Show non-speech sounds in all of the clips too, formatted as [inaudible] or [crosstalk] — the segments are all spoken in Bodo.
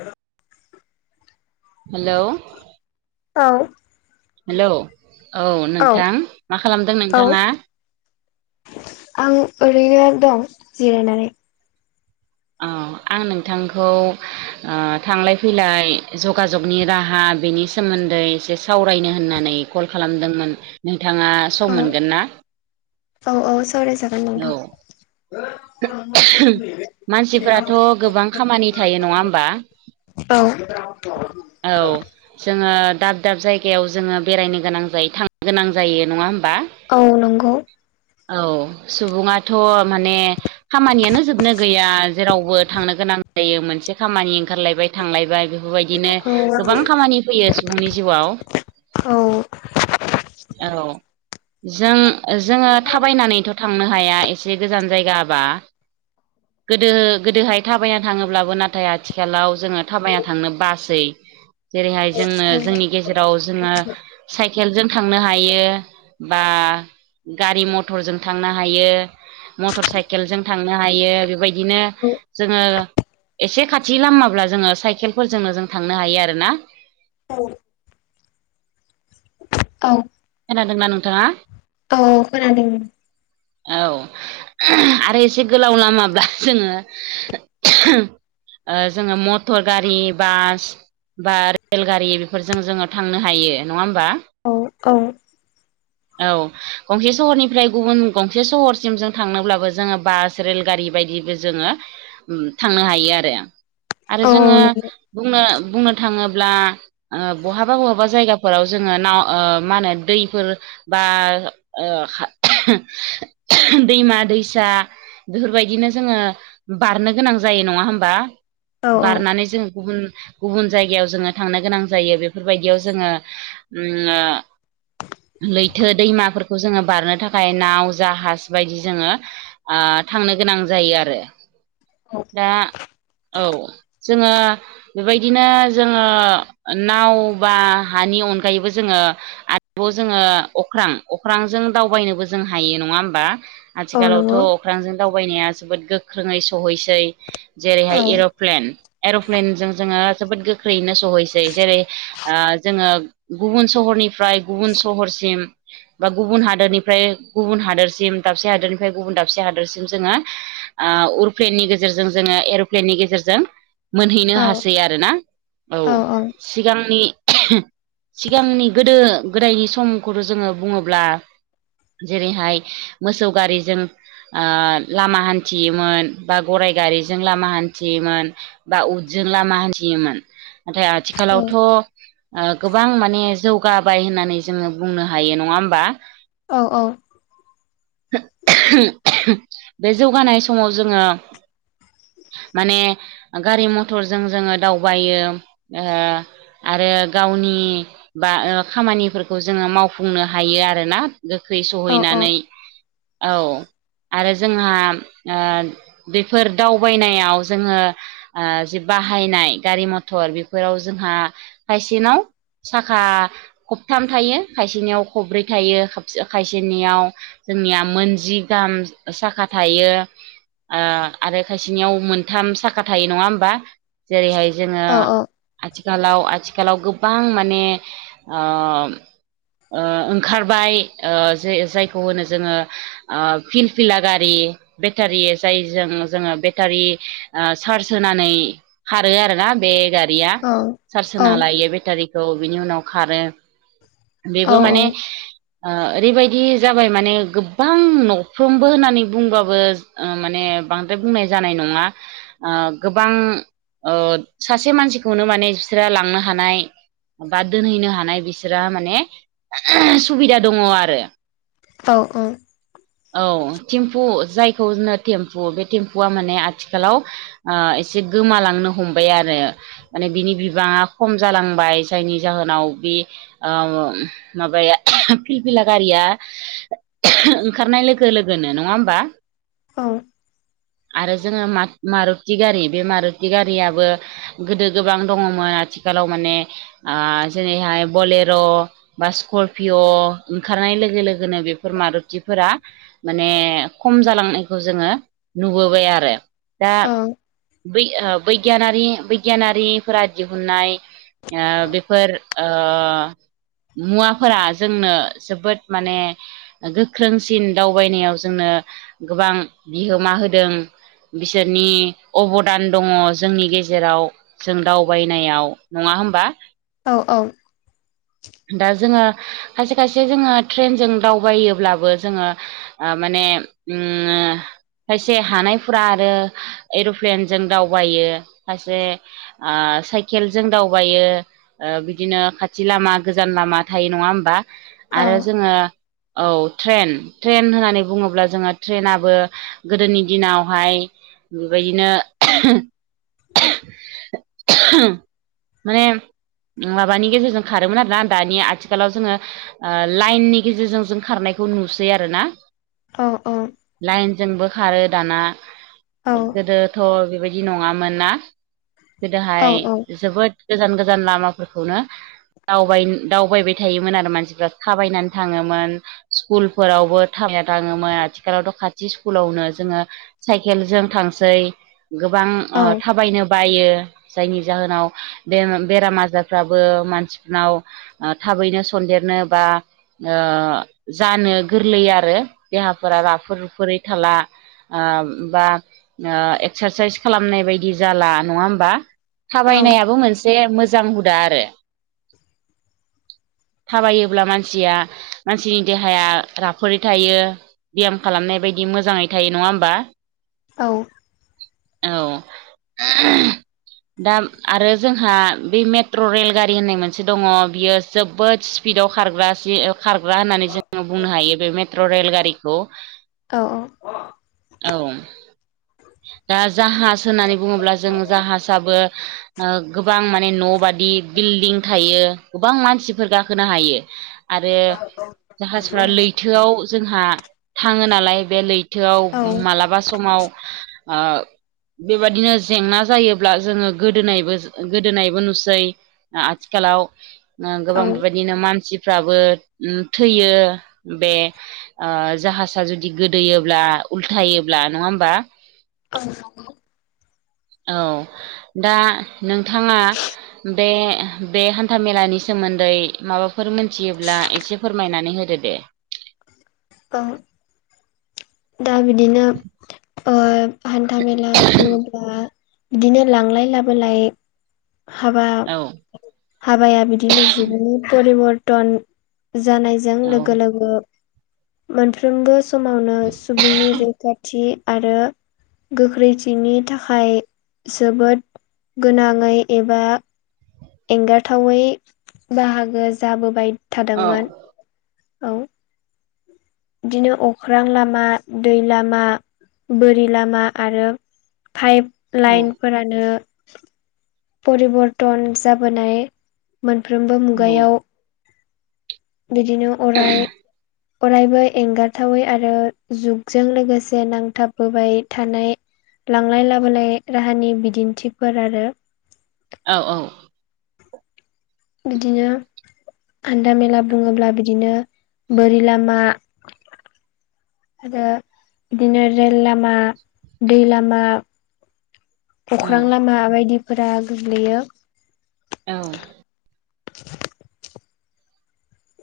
औ हेलौ औ हेलौ औ नोंथां मा खालामदों औ नोंथाङा? आं ओरैनो दं जिरायनानै। अ आं नोंथांखौ ओ थांलाय फैलाय जगाजगनि राहा बेनिस सोमोन्दै एसे सावरायनो होननानै कल खालामदोंमोन नोंथाङा सम औ मोनगोन ना? औ औ सावराय जा औ [unintelligible] मानसिफ्राथ' गोबां खामानि थायो नङा होमबा औ औ जोङो दाब दाब जायगायाव जोङो बेरायनो गोनां जायो थांनो गोनां जायो नङा होमबा औ नंगौ औ सुबुङाथ' माने खामानियानो जोबनो गैया जेरावबो थांनो गोनां जायो मोनसे खामानि ओंखारलायबाय थांलायबाय बे औ बेबायदिनो औ नंगौ गोबां खामानि फैयो सुबुंनि जिउआव। औ औ जों जोङो थाबायनानैथ' थांनो हाया एसे गोजान जायगाबा गोदो गोदोहाय थाबायना थाङोब्लाबो नाथाय आथिखालाव जोङो थाबायना थांनो बासै जेरैहाय जोङो जोंनि गेजेराव जोङो साइकेलजों थांनो हायो बा गारि मटरजों थांनो हायो मटर साइकेलजों थांनो हायो बेबाय दिनो जोङो एसे खा थि लामाब्ला जोङो साइकेलफोरजोंनो जों थांनो हायो आरो ना औ औ खोनादोंना नोंथाङा? औ खोनादों। औ [unintelligible] आरो एसे गोलाव लामाब्ला जोङो [unintelligible] ओ जोङो मटर गारि बास बा रेल गारि बेफोरजों जोङो थांनो हायो नङा होमबा औ औ औ गंसे सहरनिफ्राय गुबुन गंसे सहरसिम जों थांनोब्लाबो जोङो बास रेलगारि बायदिबो जोङो थांनो हायो आरो आरो जोङो बुंनो बुंनो थाङोब्ला ओ बहाबा बहाबा जायगाफोराव जोङो नाव ओ मा होनो दैफोर बा ओ खा [unintelligible] दैमा दैसा बेफोरबायदिनो जोङो बारनो गोनां जायो नङा होमबा औ नंगौ औ औ बारनानै जों गुबुन गुबुन जायगायाव जोङो थांनो गोनां जायो बेफोरबायदियाव जोङो ओम लैथो दैमाफोरखौ जोङो बारनो थाखाय नाव जाहाज बायदि जोङो ओ थांनो गोनां जायो आरो औ दा औ जोङो बेबायदिनो जोङो नाव बा हानि अनगायैबो जोङो आतब' जोङो अख्रां अख्रांजों दावबायनोबो जों हायो नङा होमबा औ नंगौ आथिखालावथ' अख्रांजों दावबायनाया जोबोद गोख्रोङै सौहैसै औ जेरैहाय एर'प्लेन एर'प्लेनजों जोङो जोबोद गो ख्रैयैनो सहैसै जेरै ओ जोङो गुबुन सहरनिफ्राय गुबुन सहरसिम बा गुबुन हादोरनिफ्राय गुबुन हादोरसिम दाबसे हादोरनिफ्राय गुबुन दाबसे हादोरसिम जोङो ओ उरप्लेननि गेजेरजों जोङो एर'प्लेननि गेजेरजों मोनहैनो औ हासै आरोना औ सिगांनि सिगांनि गोदो गोदायनि समखौथ' जोङो बुङोब्ला जेरैहाय मोसौ गारिजों ओ लामा हान्थियोमोन बा गराय गारिजों लामा हान्थियोमोन बा उदजों लामा हान्थियोमोन नाथाय औ आथिखालावथ' ओ गोबां माने जौगाबाय होननानै जोङो बुंनो हायो नङा होमबा औ औ बे जौगानाय समाव जोंङो माने गारि मथरजों जोङो दावबायो ओ आरो गावनि बा ओ खामानिफोरखौ जोङो माव बुं नो हायो आरोना गोख्रै औ सौहैनानै औ आरो जोंहा ओ बेफोर दावबायनायाव जोङो ओ जि बाहायनाय गारि मथर बेफोराव जोंहा खायसेनाव साखा खबथाम थायो खायसेनियाव खब्रै थायो खाब खायसेनियाव जोंनिया मोनजि गाहाम साखा थायो ओ आरो खायसेनियाव मोनथाम साखा थायो नङा होमबा जेरैहाय जोङो औ आथिखालाव आथिखालाव गोबां माने ओ ओ ओंखारबाय ओ जे जायखौ होनो जोङो ओ फिलफिला गारि बेटारि जायजों जोंङो बेटारि ओ चार्ज होनानै खारो आरोना बे गारिया चार्ज औ होना औ लायो बेटारिखौ बिनि उनाव खारो औ बेबो माने औ ओ ओरैबायदि जाबाय माने गोबां न'फ्रोमबो होननानै बुंबाबो ओ माने बांद्राय बुंनाय जानाय नङा ओ गोबां ओ सासे मानसिखौनो माने बिस्रा लांनो हानाय बा दोनहैनो हानाय बिस्राहा माने सुबिदा दङ आरो औ अ औ थिम्फु जायखौ जनो थेम्पु बे थेम्पुआ माने आथिखालाव ओ एसे गोमालांनो हमबाय आरो माने बिनि बिबाङा खम जालांबाय जायनि जाहोनाव बि ओ माबाया फिलफिला गारिया ओंखारनाय लोगो लोगोनो नंङा होमबा औ आरो जोङो मा मारुथि गारि बे मारुथि गारियाबो गोदो गोबां दङमोन आथिखालाव माने ओ जेरैहाय बले र' बा स्करपिय' ओंखारनाय लोगो लोगोनो बेफोर मारुथिफोरा माने खम जालांनायखौ जोंङो नुबोबाय आरो दा बै ओ बैगायानारि बैगियानारिफोरा दिहुननाय ओ बेफोर ओ मुवाफोरा जोंनो जोबोद माने गोख्रोंसिन दावबायनायाव जोंनो गोबां बिहोमा होदों बिसोरनि अबदान दङ जोंनि गेजेराव जों दावबायनायाव नङा होमबा? औ औ दा जोङो खायसे खायसे जोङो ट्रेनजों दावबायोब्लाबो जोङो ओ माने उम ओ खायसे हानायफोरा आरो एर'प्लेनजों दावबायो खायसे ओ साइकेलजों दावबायो ओ बिदिनो खाथ दि लामा गोजान लामा थायो नङा होमबा आरो जोंङो औ ट्रेन ट्रेन होननानै बुङोब्ला जोङो ट्रेनाबो गोदोनि दिनावहाय बिबायदिनो माने माबानि गेजेरजों खारोमोन आरोना दानिया आथिखालाव जोङो ओ लाइननि गेजेरजों जों खारनायखौ नुसै आरोना? औ अ लाइनजोंबो खारो दाना। गोदोथ' बिबायदि नङामोन ना? गोदोहाय जोबोद गोजान गोजान लामाफोरखौनो दावबाइन दावबायबाय थायोमोन आरो मानसिफ्रा थाबायनानै थाङोमोन। स्कुलफोरावबो थाबायना थाङोमोन आथिखालावथ' खाथि स्कुलावनो जोंङो साइकेलजों थांसै गोबां ओ थाबायनोब बायो जायनि जाहोनाव बेम बेराम आजारफ्राबो मानसि नाव ओ थाबैनो सन्देरनो बा ओ जानो गोरलै आरो देहाफोरा राफोर रुफुरै थाला। ओम बा ओ एक्सारसाइस खालामनाय बायदि जाला नङा ओमबा? औ थाबायनायाबो मोनसे मोजां हुदा आरो थाबायोब्ला मानसिया मानसिनि देहाया राफोरै थायो। बियाम खालामनाय बायदि मोजाङै थायो नङा ओमबा? औ औ दा आरो जोंहा बे मेट्र' रेलगारि रि होननाय मोनसे दङ बियो जोबोद स्पिडाव खारग्रा जि ओ खारग्रा होननानै जोङो बुंनो हायो बे मेट्र' रेलगारिखौ। औ औ औ दा जाहाज होननानै बुंङोब्ला जों जाहासाबो ओ गोबां माने न' बादि बिल्डिं थायो गोबां मानसिफोर गाखोनो हायो आरो जाहाजफ्रा लैथोआव जोंहा थांङो नालाय बे लैथोआव औ मालाबा समाव ओ बेबायदिनो जेंना जायोब्ला जोङो गोदोनायबोज गोदोनायबो नुसै। आ आथिखालाव ओ गोबां औ बेबायदिनो मानसिफ्राबो उम थैयो बे ओ जाहाजा जुदि गोदोयोब्ला उल्थायोब्ला नङा होमबा? औ औ दा नोंथाङा बे बे हान्था मेलानि सोमोन्दै माबाफोर मोनथियोब्ला एसे फोरमायनानै होदो दे। ओ दा बिदिनो ओब हान्था मेला बुझङोब्ला बिदिनो लांलाय लाबोलाय हाबा औ हाबाया बिदिनो जुगनि परिबर्तन जानायज औ जों लोगो मोनफ्रबो समावनो सुबुंनि रैखाथि आरो गोख्रैथिनि थाखाय जोबोद गोनाङै एबा एंगारथावै बाहागो जाबोबाय औ थादोंमोन औ। बिदिनो अख्रां लामा दै लामा बोरि लामा आरो पाइप औ लाइनफोरानो परिबर्तन जाबोनाय मोनफ्रोमबो औ मुगायाव बिदिनो अराय [inaudible] अरायबो एंगारथावै आरो जुगजों लोगोसे नांथाबबोबाय थानाय लांलाय लाबोलाय राहानि बिदिन्थिफोर आरो औ औ। बिदिनो हान्था मेला बुङोब्ला बिदिनो बोरि लामा आरो बिदिनो रेल लामा दै लामा अख्रां लामा बायदिफोरा गोग्लैयो। औ।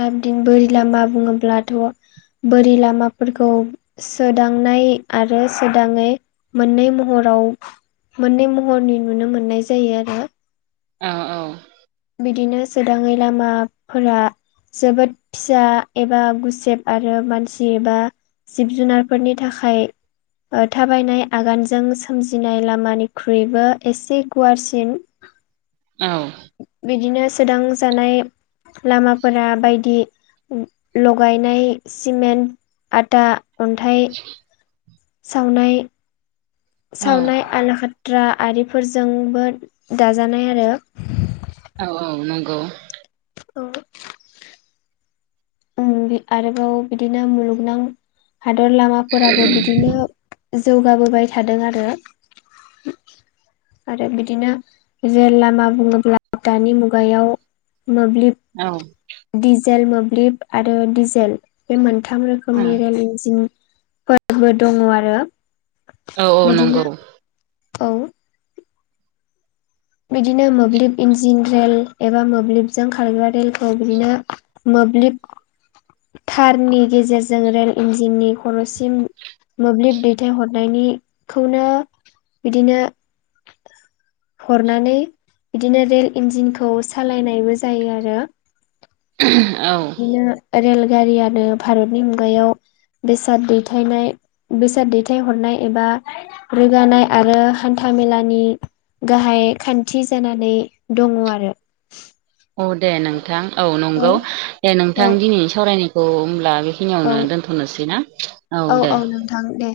दा बिदिनो बोरि लामा बुङोब्लाथ' बोरि लामाफोरखौ सोदांनाय आरो सोदाङै मोननै महराव मोननै महरनि नुनो मोननाय जायो आरो। औ औ। बिदिनो सोदाङै लामाफोरा जोबोद फिसा एबा गुसेब आरो मानसि एबा जिब जुनारफोरनि थाखाय ओ थाबायनाय आगानजों सोमजिनाय लामानिख्रुइबो एसे गुवारसिन औ। बिदिनो सोदां जानाय लामाफोरा बायदि लगायनाय सिमेन्ट आदा अन्थाइ सावनाय औ सावनाय आला खात्रा आरिफोरजोंबो दाजानाय आरो। औ औ नंगौ। उम बे आरोबाव बिदिनो मुलुगनां हादर लामाफोराबो बिदिनो जौगाबोबाय थादों आरो। आरो बिदिनो रेल लामा बुङोब्ला दानि मुगायाव मोब्लिब औ डिजेल मोब्लिब आरो डिजेल बे मोनथाम रोखोमनि रेल इन्जिन फो बो दङ आरो औ नंगौ बिदिनो औ बिदिनो मोब्लिब इन्जिन रेल एबा मोब्लिबजों खारग्रा रेलखौ बिदिनो मोब्लिब थारनि गेजेरजों रेल इन्जिननि खरसिम मोब्लिब दैथायहरनायनिखौनो बिदिनो हरनानै बिदिनो रेल इन्जिनखौ सालायनायबो जायो आरो। औ बिदिनो रेलगारियानो भारतनि मुगायाव बेसाद दैथायनाय बेसाद दैथायहरनाय एबा रोगानाय आरो हान्थ मेलानि गाहाय खान्थि जानानै दङ आरो। औ दे नोंथां औ नंगौ दे नोंथां औ दिनै सावरायनायखौ होनब्ला बे औ खिनियावनो दोनथ'नोसै ना औ दे। थां दे।